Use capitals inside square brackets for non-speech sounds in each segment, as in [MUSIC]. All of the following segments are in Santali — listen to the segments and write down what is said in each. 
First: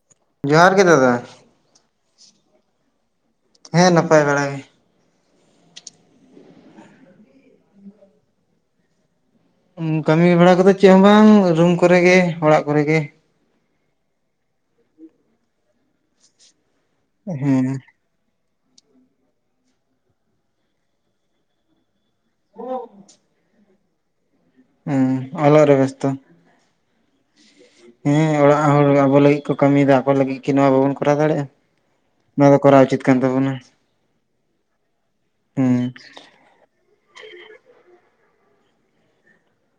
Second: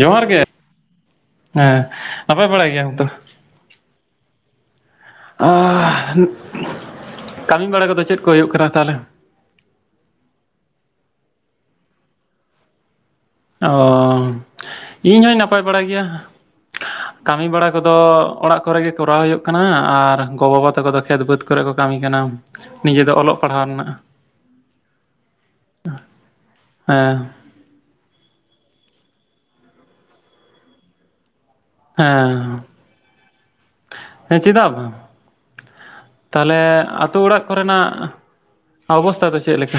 ᱡᱚᱦᱟᱨ ᱜᱮ ᱾ ᱦᱮᱸ ᱱᱟᱯᱟᱭ ᱵᱟᱲᱟᱭ ᱜᱮᱭᱟᱢ ᱛᱚ? ᱦᱮᱸ ᱱᱟᱯᱟᱭ ᱵᱟᱲᱟ ᱜᱮ ᱾ ᱟᱻ ᱦ ᱠᱟᱹᱢᱤ ᱵᱟᱲᱟ ᱠᱚᱫᱚ ᱪᱮᱫ ᱠᱚ ᱦᱩᱭᱩᱜ ᱠᱟᱱᱟ ᱛᱟᱦᱚᱞᱮ? ᱠᱟᱹᱢᱤ ᱵᱟᱲᱟ ᱠᱚᱫᱚ ᱪᱮᱫ ᱦᱚᱸ ᱵᱟᱝ ᱨᱩᱢ ᱠᱚᱨᱮᱜ, ᱚᱲᱟᱜ ᱠᱚᱨᱮ ᱜᱮ ᱾ ᱚᱻ ᱤᱧ ᱦᱚᱧ ᱱᱟᱯᱟᱭ ᱵᱟᱲᱟ ᱜᱮᱭᱟ ᱾ ᱠᱟᱹᱢᱤ ᱦᱮᱸ ᱵᱟᱲᱟ ᱠᱚᱫᱚ ᱚᱲᱟᱜ ᱠᱚᱨᱮ ᱜᱮ ᱠᱚᱨᱟᱣ ᱦᱩᱭᱩᱜ ᱠᱟᱱᱟ, ᱟᱨ ᱜᱚᱼᱵᱟᱵᱟ ᱛᱟᱠᱚ ᱫᱚ ᱠᱷᱮᱛ ᱵᱟᱹᱫᱽ ᱠᱚᱨᱮ ᱠᱚ ᱠᱟᱹᱢᱤ ᱠᱟᱱᱟ ᱱᱤᱡᱮ ᱫᱚ ᱚᱞᱚᱜ ᱯᱟᱲᱦᱟᱣ ᱨᱮᱱᱟᱜ᱾ ᱦᱩᱸ ᱚᱞᱟᱜ ᱨᱮ ᱵᱮᱥᱛᱚ ᱾ ᱦᱮᱸ᱾ ᱦᱮᱸ ᱚᱲᱟᱜ ᱦᱚᱲ ᱟᱵᱚ ᱞᱟᱹᱜᱤᱫ ᱠᱚ ᱠᱟᱹᱢᱤᱭᱮᱫᱟ, ᱟᱠᱚ ᱞᱟᱹᱜᱤᱫ ᱠᱤ ᱱᱚᱣᱟ ᱵᱟᱵᱚᱱ ᱠᱚᱨᱟᱣ ᱫᱟᱲᱮᱭᱟᱜᱼᱟ? ᱱᱚᱣᱟ ᱫᱚ ᱦᱮᱸ ᱠᱚᱨᱟᱣ ᱩᱪᱤᱛ ᱠᱟᱱ ᱛᱟᱵᱚᱱᱟ᱾ ᱦᱮᱸ ᱪᱮᱫᱟᱜ ᱵᱟᱝ ᱦᱮᱸ, ᱛᱟᱦᱚᱞᱮ ᱟᱛᱳ ᱚᱲᱟᱜ ᱠᱚᱨᱮᱱᱟᱜ ᱚᱵᱚᱥᱛᱟ ᱫᱚ ᱪᱮᱫ ᱞᱮᱠᱟ?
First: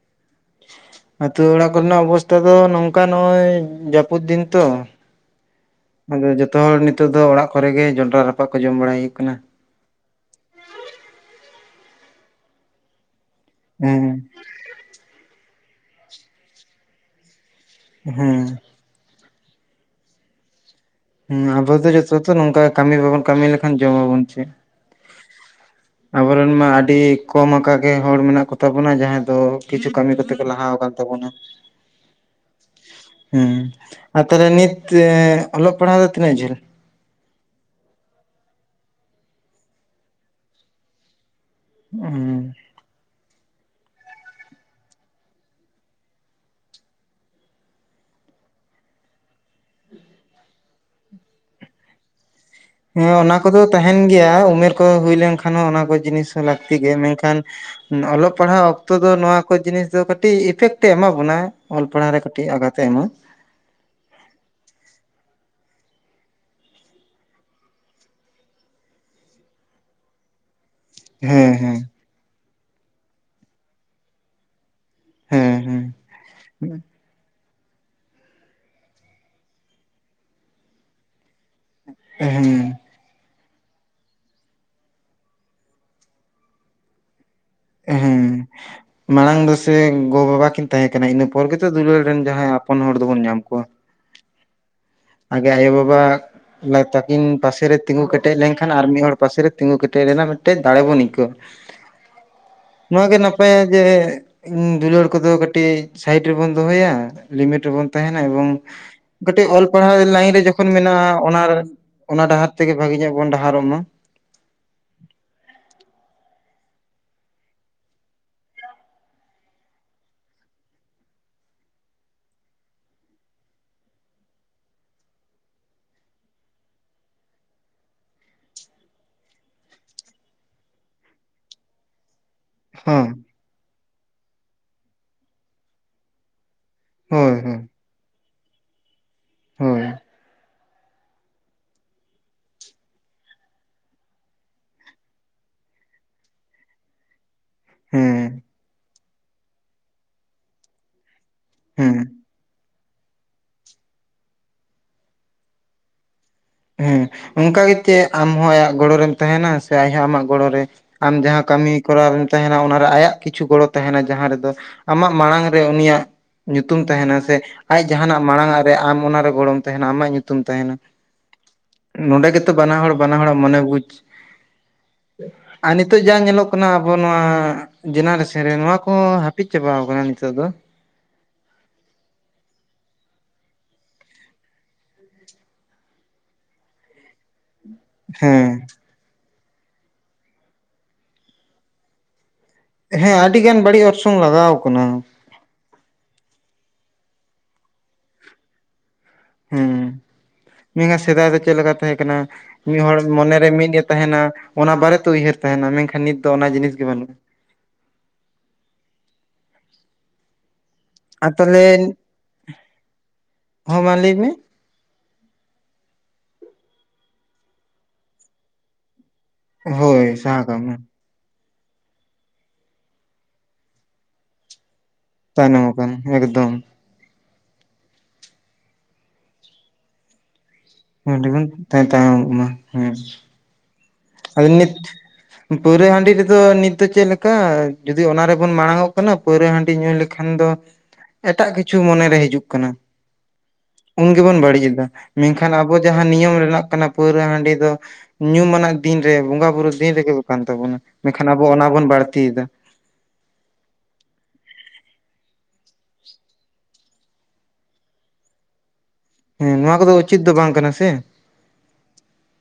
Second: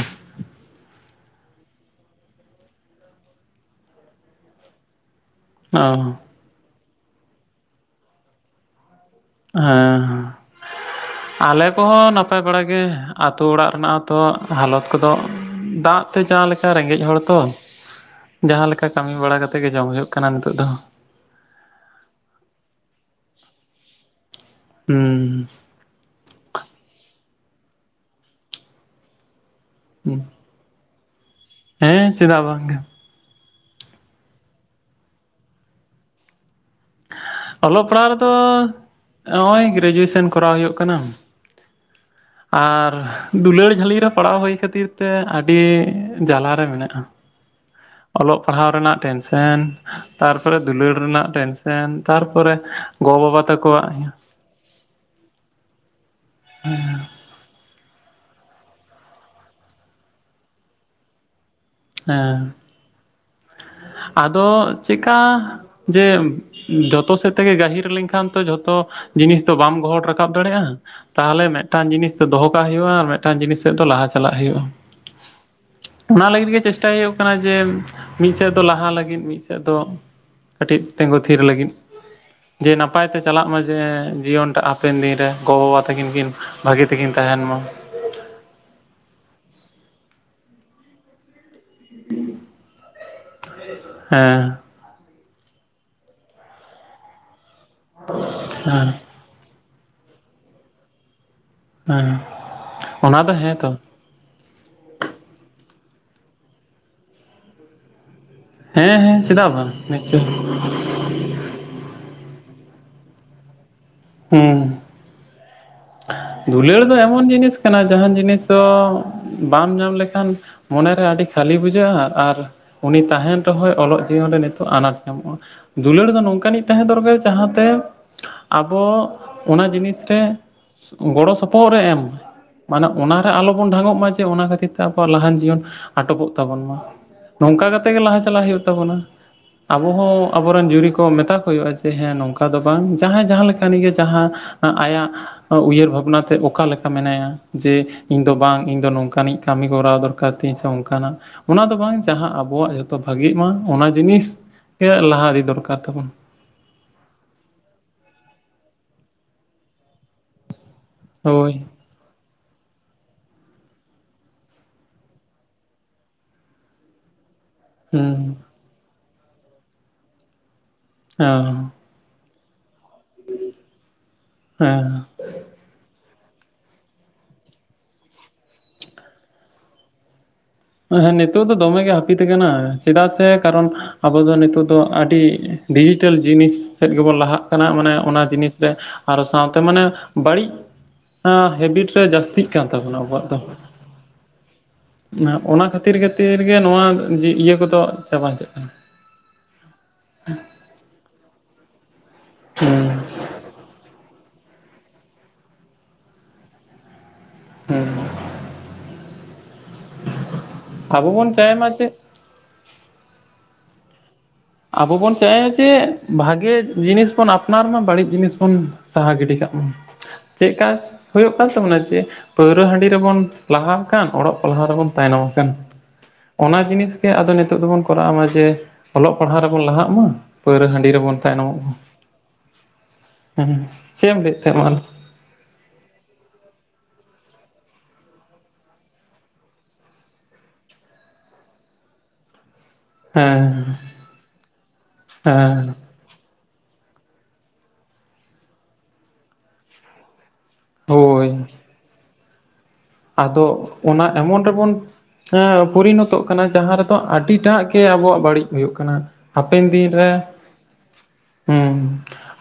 ᱟᱛᱳ ᱚᱲᱟᱜ ᱠᱚᱨᱮᱱᱟᱜ ᱚᱵᱚᱥᱛᱟ ᱫᱚ ᱱᱚᱝᱠᱟ ᱱᱚᱜᱚᱭ ᱡᱟᱹᱯᱩᱫ ᱫᱤᱱ ᱛᱚ, ᱚ ᱟᱫᱚ ᱡᱚᱛᱚ ᱦᱚᱲ ᱱᱤᱛᱳᱜ ᱫᱚ ᱚᱲᱟᱜ ᱠᱚᱨᱮ ᱜᱮ ᱡᱚᱱᱰᱨᱟ ᱨᱟᱯᱟᱜ ᱠᱚ ᱡᱚᱢ ᱵᱟᱲᱟᱭ ᱦᱩᱭᱩᱜ ᱠᱟᱱᱟ ᱾ ᱦᱮᱸ ᱟᱞᱮ ᱠᱚᱦᱚᱸ ᱱᱟᱯᱟᱭ ᱵᱟᱲᱟ ᱜᱮ ᱾ ᱟᱛᱳ ᱚᱲᱟᱜ ᱨᱮᱱᱟᱜ ᱦᱚᱛᱚ ᱦᱮᱸ ᱦᱟᱞᱚᱛ ᱠᱚᱫᱚ ᱫᱟᱜ ᱛᱮ ᱡᱟᱦᱟᱸ ᱞᱮᱠᱟ ᱨᱮᱸᱜᱮᱡ ᱦᱚᱲ ᱛᱚ᱾ ᱦᱮᱸ ᱡᱟᱦᱟᱸᱞᱮᱠᱟ ᱠᱟᱹᱢᱤ ᱵᱟᱲᱟ ᱠᱟᱛᱮ ᱜᱮ ᱡᱚᱢ ᱦᱩᱭᱩᱜ ᱠᱟᱱᱟ ᱱᱤᱛᱳᱜ ᱫᱚ᱾ ᱦᱮᱸ ᱟᱵᱚ ᱡᱚᱛᱚ ᱛᱚ ᱱᱚᱝᱠᱟ ᱠᱟᱹᱢᱤ ᱵᱟᱵᱚᱱ ᱠᱟᱹᱢᱤ ᱞᱮᱠᱷᱟᱱ ᱡᱚᱢᱟᱵᱚᱱ ᱪᱮᱫ? ᱦᱩᱸᱻ ᱟᱵᱚᱨᱮᱱ ᱢᱟ ᱟᱹᱰᱤ ᱠᱚᱢ ᱟᱠᱟ ᱜᱮ ᱦᱚᱲ ᱢᱮᱱᱟᱜ ᱠᱚ ᱛᱟᱵᱚᱱᱟ ᱡᱟᱦᱟᱸᱭ ᱫᱚ ᱠᱤᱪᱷᱩ ᱠᱟᱹᱢᱤ ᱠᱚᱛᱮ ᱠᱚ ᱞᱟᱦᱟ ᱠᱟᱣᱱᱼᱼ ᱛᱟᱵᱚᱱᱟᱼᱼ ᱦᱮᱸ ᱪᱮᱫᱟᱜ ᱵᱟᱝᱜᱮ᱾ ᱦᱮᱸ ᱟᱨ ᱛᱟᱦᱚᱞᱮ ᱱᱤᱛ ᱚᱞᱚᱜ ᱯᱟᱲᱦᱟᱜ ᱫᱚ ᱛᱤᱱᱟᱹᱜ ᱡᱷᱟᱹᱞ? ᱚᱞᱚᱜ ᱯᱟᱲᱦᱟᱜ ᱨᱮᱫᱚ ᱱᱚᱜᱼᱚᱭ ᱜᱨᱮᱡᱩᱭᱮᱥᱚᱱ ᱠᱚᱨᱟᱣ ᱦᱩᱭᱩᱜ ᱠᱟᱱᱟ᱾ ᱦᱩᱸ ᱟᱨ ᱫᱩᱞᱟᱹᱲ ᱡᱷᱟᱹᱞᱤ ᱨᱮ ᱯᱟᱲᱟᱣ ᱦᱩᱭ ᱠᱷᱟᱹᱛᱤᱨ ᱛᱮ ᱟᱹᱰᱤ ᱡᱟᱞᱟᱮ ᱢᱮᱱᱟᱜᱼᱟ᱾ ᱚᱞᱚᱜ ᱯᱟᱲᱦᱟᱣ ᱨᱮᱱᱟᱜ ᱴᱮᱱᱥᱮᱱ᱾ ᱛᱟᱨᱯᱚᱨᱮ ᱫᱩᱞᱟᱹᱲ ᱨᱮᱱᱟᱜ ᱴᱮᱱᱥᱮᱱ ᱛᱟᱨᱯᱚᱨᱮᱼᱼ ᱦᱮᱸ ᱚᱱᱟ ᱠᱚᱫᱚ ᱛᱟᱦᱮᱱ ᱜᱮᱭᱟ ᱩᱢᱮᱨ ᱠᱚ ᱦᱩᱭ ᱞᱮᱱᱠᱷᱟᱱ ᱦᱚᱸ ᱚᱱᱟ ᱠᱚ ᱡᱤᱱᱤᱥᱼᱼ ᱞᱟᱹᱠᱛᱤ ᱜᱮ ᱢᱮᱱᱠᱷᱟᱱᱼᱼ ᱚᱞᱚᱜ ᱯᱟᱲᱦᱟᱜ ᱚᱠᱛᱚ ᱫᱚ ᱱᱚᱣᱟ ᱠᱚ ᱡᱤᱱᱤᱥ ᱫᱚ ᱠᱟᱹᱴᱤᱡ ᱤᱯᱷᱮᱠᱴ ᱮᱢᱟ ᱵᱚᱱᱟ ᱚᱞ ᱯᱟᱲᱦᱟᱣ ᱨᱮ ᱠᱟᱴᱤᱡ ᱟᱜᱟᱛ᱾ ᱛᱮ ᱮᱢᱟ᱾ ᱟᱫᱚ ᱪᱮᱜᱠᱟᱼᱼ ᱡᱮ ᱡᱚᱛᱚ ᱥᱮᱫ ᱛᱮᱜᱮ ᱜᱟᱹᱦᱤᱨ ᱞᱮᱱᱠᱷᱟᱱ ᱛᱚ ᱡᱷᱚᱛᱚᱼᱼ ᱡᱤᱱᱤᱥ ᱫᱚ ᱵᱟᱢ ᱜᱚᱦᱚᱲ ᱨᱟᱠᱟᱵ ᱫᱟᱲᱮᱭᱟᱜᱼᱟ᱾ ᱛᱟᱦᱚᱞᱮ ᱦᱮᱸ ᱦᱮᱸ ᱢᱤᱫᱴᱟᱱ ᱡᱤᱱᱤᱥ ᱫᱚᱦᱚ ᱠᱟᱜ ᱦᱩᱭᱩᱜᱼᱟ ᱟᱨ ᱢᱤᱫᱴᱟᱱ ᱡᱤᱱᱤᱥ ᱥᱮᱫ ᱫᱚ ᱞᱟᱦᱟ ᱪᱟᱞᱟᱜ ᱦᱩᱭᱩᱜᱼᱟ᱾ ᱦᱮᱸ ᱚᱱᱟ ᱞᱟᱹᱜᱤᱫ ᱜᱮ ᱪᱮᱥᱴᱟᱭ ᱦᱩᱭᱩᱜ ᱠᱟᱱᱟ ᱡᱮᱼᱼ ᱢᱤᱫ ᱥᱮᱫ ᱫᱚ ᱞᱟᱦᱟ ᱞᱟᱹᱜᱤᱫ ᱢᱤᱫ ᱥᱮᱫ ᱫᱚ ᱠᱟᱹᱴᱤᱡ ᱛᱤᱸᱜᱩ ᱛᱷᱤᱨ ᱞᱟᱹᱜᱤᱫ᱾ ᱦᱮᱸ ᱡᱮ [INAUDIBLE] ᱱᱟᱯᱟᱭ ᱛᱮ ᱪᱟᱞᱟᱜ ᱢᱟ ᱡᱮ ᱡᱤᱭᱚᱱ ᱴᱟᱜ ᱦᱟᱯᱮᱱ ᱫᱤᱱᱨᱮ ᱜᱚᱼᱵᱟᱵᱟ ᱛᱟᱹᱠᱤᱱ ᱠᱤᱱ ᱵᱷᱟᱹᱜᱤ ᱛᱮᱠᱤᱱ ᱛᱟᱦᱮᱱ ᱢᱟ᱾ ᱦᱮᱸ [INAUDIBLE] ᱢᱟᱲᱟᱝ ᱫᱚ ᱥᱮ ᱜᱚ ᱵᱟᱵᱟ ᱠᱤᱱ ᱛᱟᱦᱮᱸ ᱠᱟᱱᱟ ᱤᱱᱟᱹ ᱯᱚᱨ ᱜᱮᱛᱚ ᱫᱩᱞᱟᱹᱲ ᱨᱮᱱ ᱡᱟᱦᱟᱸᱭ ᱟᱯᱚᱱ ᱦᱚᱲ ᱫᱚᱵᱚᱱ ᱧᱟᱢ ᱠᱚᱣᱟ᱾ ᱦᱮᱸ ᱟᱜᱮ ᱟᱭᱳᱵᱟᱵᱟ ᱛᱟᱹᱠᱤᱱ ᱯᱟᱥᱮᱨᱮ ᱛᱤᱸᱜᱩ ᱠᱮᱴᱮᱡ ᱞᱮᱱᱠᱷᱟᱱ ᱟᱨ ᱦᱮᱸ ᱢᱤᱫ ᱦᱚᱲᱼᱼ ᱯᱟᱥᱮ ᱨᱮ ᱛᱤᱸᱜᱩ ᱠᱮᱴᱮᱡ ᱞᱮ ᱨᱮᱱᱟᱜ ᱢᱤᱫᱴᱮᱡ ᱫᱟᱲᱮ ᱵᱚᱱ ᱟᱹᱭᱠᱟᱹᱣᱟ᱾ ᱦᱮᱸ ᱱᱚᱣᱟ ᱜᱮ ᱚᱱᱟ ᱫᱚ ᱱᱟᱯᱟᱭᱟ ᱦᱮᱸᱛᱚ ᱡᱮᱼᱼ ᱤᱧ ᱫᱩᱞᱟᱹᱲ ᱠᱚᱫᱚ ᱠᱟᱹᱴᱤᱡ ᱥᱟᱭᱤᱴ ᱨᱮᱵᱚᱱ ᱫᱚᱦᱚᱭᱟ ᱞᱤᱢᱤᱴ ᱨᱮᱵᱚᱱ ᱛᱟᱦᱮᱱᱟ ᱮᱵᱚᱝᱼᱼ ᱦᱮᱸ ᱦᱮᱸ ᱥᱮᱫᱟᱜ ᱵᱟᱝ᱾ ᱱᱤᱥᱪᱳᱭ ᱞᱟᱭᱤᱱ ᱨᱮ ᱡᱚᱠᱷᱚᱱ ᱢᱮᱱᱟᱜᱼᱟ ᱚᱱᱟ ᱚᱱᱟ ᱰᱟᱦᱟᱨ ᱛᱮᱜᱮ ᱵᱷᱟᱜᱤ ᱧᱚᱜ ᱵᱚᱱ ᱰᱟᱦᱟᱨᱚᱜ ᱢᱟ᱾ ᱦᱩᱸ ᱫᱩᱞᱟᱹᱲ ᱫᱚ ᱮᱢᱚᱱ ᱡᱤᱱᱤᱥ ᱠᱟᱱᱟ ᱡᱟᱦᱟᱱ ᱡᱤᱱᱤᱥ ᱫᱚ ᱵᱟᱢ ᱧᱟᱢ ᱞᱮᱠᱷᱟᱱᱼᱼ ᱢᱚᱱᱮᱨᱮ ᱟᱹᱰᱤ ᱠᱷᱟᱹᱞᱤ ᱵᱩᱡᱷᱟᱹᱜᱼᱟ ᱟᱨ ᱼᱼ ᱩᱱᱤ ᱛᱟᱦᱮᱱ ᱨᱮᱦᱚᱸᱭ ᱚᱞᱚᱜ ᱡᱤᱭᱚᱱ ᱨᱮ ᱱᱤᱛᱚᱜ ᱟᱱᱟᱴ ᱧᱟᱢᱚᱜᱼᱟ᱾ ᱫᱩᱞᱟᱹᱲ ᱫᱚ ᱱᱚᱝᱠᱟᱱᱤᱡ ᱛᱟᱦᱮᱸ ᱫᱚᱨᱠᱟᱨ ᱡᱟᱦᱟᱸᱛᱮ ᱟᱵᱚ ᱚᱱᱟ ᱡᱤᱱᱤᱥ ᱨᱮᱼᱼ ᱜᱚᱲᱚ ᱥᱚᱯᱚᱦᱚᱫ ᱨᱮ ᱮᱢ ᱢᱟᱱᱮ ᱦᱮᱸ ᱚᱱᱟᱨᱮ ᱟᱞᱚᱵᱚᱱ ᱰᱷᱟᱸᱜᱚᱜ ᱢᱟ, ᱚᱱᱟ ᱠᱷᱟᱹᱛᱤᱨ ᱛᱮ ᱟᱵᱚᱣᱟᱜ ᱞᱟᱦᱟᱱ ᱡᱤᱭᱚᱱ ᱟᱴᱚᱠᱚᱜ ᱛᱟᱵᱚᱱ ᱢᱟ ᱦᱳᱭ ᱦᱳᱭ ᱱᱚᱝᱠᱟ ᱠᱟᱛᱮ᱾ ᱛᱮᱜᱮ ᱞᱟᱦᱟ ᱪᱟᱞᱟᱜ ᱦᱩᱭᱩᱜ ᱛᱟᱵᱚᱱᱟ᱾ ᱦᱳᱭ ᱟᱵᱚ ᱦᱚᱸ ᱟᱵᱚᱨᱮᱱ ᱡᱩᱨᱤ ᱠᱚ ᱢᱮᱛᱟ ᱠᱚ ᱦᱩᱭᱩᱜᱼᱟ ᱡᱮ ᱦᱮᱸ ᱱᱚᱝᱠᱟ ᱫᱚ ᱵᱟᱝ ᱡᱟᱦᱟᱸᱭ ᱡᱟᱦᱟᱸ ᱞᱮᱠᱟᱱ ᱜᱮ ᱡᱟᱦᱟᱸᱼᱼ ᱟᱭᱟᱜᱼᱼ ᱩᱭᱦᱟᱹᱨ ᱵᱷᱟᱵᱽᱱᱟᱛᱮ ᱚᱠᱟ ᱞᱮᱠᱟ ᱢᱮᱱᱟᱭᱟ ᱡᱮ ᱤᱧ ᱦᱮᱸ ᱫᱚ ᱵᱟᱝ ᱤᱧ ᱫᱚ ᱱᱚᱝᱠᱟᱱᱤᱡ ᱠᱟᱹᱢᱤ ᱠᱚᱨᱟᱣ ᱫᱚᱨᱠᱟᱨ᱾ ᱠᱟᱴᱤᱡ ᱥᱮ ᱚᱝᱠᱟ ᱱᱟᱜ ᱚᱱᱟ ᱫᱚ ᱵᱟᱝ ᱦᱮᱸ ᱡᱟᱦᱟᱸ ᱟᱵᱚᱣᱟᱜ ᱡᱷᱚᱛᱚ ᱵᱷᱟᱹᱜᱤᱜ ᱢᱟ ᱚᱱᱟ ᱡᱤᱱᱤᱥ ᱞᱟᱦᱟ ᱟᱹᱰᱤ ᱫᱚᱨᱠᱟᱨ ᱛᱟᱵᱚᱱ᱾ ᱦᱮᱸ ᱚᱱᱠᱟ ᱜᱮᱛ ᱟᱢᱦᱚᱸ ᱟᱭᱟᱜ ᱜᱚᱲᱚ ᱨᱮᱢ ᱛᱟᱦᱮᱱᱟ, ᱥᱮ ᱟᱡ ᱦᱚ ᱟᱢᱟᱜ ᱜᱚᱲᱚ ᱨᱮ ᱟᱢ ᱡᱟᱦᱟᱸ ᱦᱳᱭ ᱠᱟᱹᱢᱤ ᱠᱚᱨᱟᱣ ᱛᱟᱦᱮᱱᱟ ᱚᱱᱟᱨᱮ ᱟᱭᱟᱜ ᱠᱤᱪᱷᱩ ᱜᱚᱲᱚ ᱛᱟᱦᱮᱱᱟ ᱡᱟᱦᱟᱸ ᱨᱮᱫᱚ ᱟᱢᱟᱜ ᱢᱟᱲᱟᱝ ᱨᱮ ᱩᱱᱤᱭᱟᱜ ᱧᱩᱛᱩᱢ ᱛᱟᱸᱦᱮᱸᱱᱟ, ᱥᱮ ᱟᱡ ᱡᱟᱦᱟᱱᱟᱜ ᱦᱩᱸ ᱢᱟᱲᱟᱝ ᱟᱜ ᱨᱮ ᱟᱢ ᱚᱱᱟᱨᱮ ᱜᱚᱲᱚᱢ ᱛᱟᱸᱦᱮᱸᱱᱟ ᱟᱢᱟᱜ ᱧᱩᱛᱩᱢ ᱛᱟᱸᱦᱮᱸᱱᱟ᱾ ᱚᱻ ᱱᱚᱰᱮ ᱜᱮᱛᱚ ᱵᱟᱱᱟ ᱦᱚᱲ ᱵᱟᱱᱟ ᱦᱚᱲᱟᱜ ᱢᱚᱱᱮ ᱵᱩᱡ ᱦᱮᱸ ᱟᱨ ᱱᱤᱛᱚᱜ ᱡᱟ ᱧᱮᱞᱚᱜ ᱠᱟᱱᱟ, ᱟᱵᱚ ᱱᱚᱣᱟ ᱡᱮᱱᱟᱨᱮᱥᱮᱱ ᱨᱮ ᱱᱚᱣᱟ ᱠᱚ ᱦᱟᱯᱤᱫ ᱪᱟᱵᱟᱣ ᱠᱟᱱᱟ ᱱᱤᱛᱚᱜ ᱫᱚ᱾ ᱦᱮᱸ ᱱᱤᱛᱚᱜ ᱫᱚ ᱫᱚᱢᱮ ᱜᱮ ᱦᱟᱯᱤᱛ ᱠᱟᱱᱟ, ᱪᱮᱫᱟᱜ ᱥᱮ ᱠᱟᱨᱚᱱ ᱟᱵᱚ ᱫᱚ ᱱᱤᱛᱚᱜ ᱫᱚ ᱟᱹᱰᱤ ᱰᱤᱡᱤᱴᱮᱞ ᱡᱤᱱᱤᱥ ᱥᱮᱫ ᱜᱮᱵᱚᱱ ᱞᱟᱦᱟᱜ ᱠᱟᱱᱟ᱾ ᱚᱱᱟ ᱡᱤᱱᱤᱥ ᱦᱮᱸ ᱨᱮ ᱟᱨᱚ ᱥᱟᱶᱛᱮ ᱢᱟᱱᱮ ᱵᱟᱹᱲᱤᱪ ᱦᱮᱵᱤᱴ ᱨᱮ ᱡᱟᱹᱥᱛᱤ ᱦᱮᱸ ᱟᱰᱤ ᱜᱟᱱ ᱵᱟᱹᱲᱤᱡ ᱚᱨᱥᱚᱝ ᱞᱟᱜᱟᱣ ᱠᱟᱱᱟ᱾ ᱚᱱᱟ ᱠᱷᱟᱹᱛᱤᱨ ᱠᱷᱟᱹᱛᱤᱨ ᱜᱮ ᱱᱚᱣᱟ ᱤᱭᱟᱹ ᱠᱚᱫᱚ ᱪᱟᱵᱟᱪᱟᱜ ᱦᱤᱡᱩᱜ ᱠᱟᱱᱟ᱾ ᱦᱩᱸ ᱥᱮᱫᱟᱭ ᱫᱚ ᱪᱮᱫ ᱞᱮᱠᱟ ᱛᱟᱦᱮᱸ ᱠᱟᱱᱟ ᱢᱤᱫ ᱦᱚᱲ ᱦᱮᱸ ᱢᱚᱱᱮᱨᱮ ᱢᱤᱫᱼᱮ ᱛᱟᱸᱦᱮᱸᱱᱟ᱾ ᱚᱱᱟ ᱵᱟᱨᱮᱛᱮ ᱩᱭᱦᱟᱹᱨ ᱛᱟᱸᱦᱮᱸᱱᱟ ᱢᱮᱱᱠᱷᱟᱱ ᱱᱤᱛ ᱫᱚ ᱚᱱᱟ ᱡᱤᱱᱤᱥ ᱜᱮ ᱵᱟᱹᱱᱩᱜᱼᱟ᱾ ᱦᱩᱸ ᱟᱵᱚ ᱟᱨ ᱵᱚᱱ ᱪᱟᱭ ᱛᱟᱦᱞᱮ, ᱢᱟ ᱪᱮᱫ ᱦᱚᱸ ᱢᱟ ᱞᱟᱹᱭ ᱢᱮ᱾ ᱟᱵᱚ ᱵᱚᱱ ᱪᱟᱭᱟ ᱡᱮ ᱵᱷᱟᱜᱮ ᱡᱤᱱᱤᱥ ᱵᱚᱱ ᱟᱯᱱᱟᱨ ᱢᱟ ᱵᱟᱹᱲᱤᱡ ᱡᱤᱱᱤᱥ ᱵᱚᱱ ᱥᱟᱦᱟ ᱜᱤᱰᱤ ᱠᱟᱜ᱾ ᱦᱳᱭ ᱥᱟᱦᱟ ᱪᱮᱫ ᱠᱟᱜ ᱢᱮ ᱠᱟᱡ ᱦᱩᱭᱩᱜ ᱠᱟᱱ ᱛᱟᱵᱚᱱᱟ ᱡᱮ ᱯᱟᱹᱣᱨᱟᱹ ᱦᱟᱺᱰᱤ ᱨᱮᱵᱚᱱ ᱞᱟᱦᱟᱜ ᱠᱟᱱ ᱚᱞᱚᱜ ᱯᱟᱲᱦᱟᱣ ᱨᱮᱵᱚᱱ ᱛᱟᱭᱱᱚᱢ ᱟᱠᱟᱱ᱾ ᱚᱱᱟ ᱡᱤᱱᱤᱥ ᱜᱮ ᱟᱫᱚ ᱱᱤᱛᱚᱜ ᱫᱚᱵᱚᱱ ᱠᱚᱨᱟᱣ ᱢᱟ ᱡᱮ ᱯᱟᱲᱦᱟᱣ ᱨᱮᱵᱚᱱ ᱞᱟᱦᱟᱜ ᱢᱟ, ᱯᱟᱹᱣᱨᱟᱹ ᱦᱟᱺᱰᱤ ᱨᱮᱵᱚᱱ ᱵᱚᱱ ᱛᱟ ᱛᱟᱭᱚᱢᱚᱜ ᱢᱟ᱾ ᱦᱩᱸ᱾ ᱟᱫᱚ ᱱᱤᱛ ᱯᱟᱹᱣᱨᱟᱹ ᱦᱟᱺᱰᱤ ᱨᱮᱫᱚ ᱱᱤᱛ ᱫᱚ ᱪᱮᱫ ᱞᱮᱠᱟ ᱡᱩᱫᱤ ᱚᱱᱟ ᱨᱮᱵᱚᱱ ᱢᱟᱲᱟᱝ ᱚᱜ ᱠᱟᱱᱟ, ᱯᱟᱹᱣᱨᱟᱹ ᱦᱟᱺᱰᱤ ᱧᱩ ᱞᱮᱠᱷᱟᱱ ᱫᱚ ᱮᱴᱟᱜ ᱠᱤᱪᱷᱩ ᱢᱚᱱᱮᱨᱮ ᱦᱤᱡᱩᱜ ᱠᱟᱱᱟ ᱩᱱ ᱜᱮᱵᱚᱱ ᱵᱟᱹᱲᱤᱡ ᱮᱫᱟ, ᱢᱮᱱᱠᱷᱟᱱ ᱦᱮᱸ ᱟᱵᱚ ᱡᱟᱸᱦᱟᱸ ᱱᱤᱭᱚᱢ ᱨᱮᱱᱟᱜ ᱠᱟᱱᱟ ᱯᱟᱹᱣᱨᱟᱹ ᱦᱟᱺᱰᱤ ᱫᱚ ᱧᱩᱢ ᱟᱱᱟᱜ ᱫᱤᱱ ᱨᱮ ᱵᱚᱸᱜᱟ ᱵᱩᱨᱩ ᱫᱤᱱ ᱨᱮᱜᱮ, ᱠᱟᱱ ᱛᱟᱵᱚᱱᱟ ᱢᱮᱱᱠᱷᱟᱱ ᱟᱵᱚ ᱦᱳᱭ ᱚᱱᱟ ᱵᱚᱱ ᱵᱟᱹᱲᱛᱤᱭᱮᱫᱟ᱾ ᱟᱫᱚ ᱚᱱᱟ ᱮᱢᱚᱱ ᱨᱮᱵᱚᱱ ᱦᱮᱸ ᱯᱚᱨᱤᱱᱚᱛᱚᱜ ᱠᱟᱱᱟ ᱡᱟᱸᱦᱟᱸ ᱨᱮᱫᱚ ᱟᱹᱰᱤᱴᱟᱜ ᱜᱮ ᱟᱵᱚᱣᱟᱜ ᱵᱟᱹᱲᱤᱡ ᱦᱩᱭᱩᱜ ᱠᱟᱱᱟ᱾ ᱦᱮᱸ ᱦᱟᱯᱮᱱ ᱱᱚᱣᱟ ᱫᱤᱱ ᱠᱚᱫᱚ ᱨᱮ ᱩᱪᱤᱛ ᱫᱚ ᱵᱟᱝ ᱠᱟᱱᱟ ᱥᱮ ᱦᱩᱸ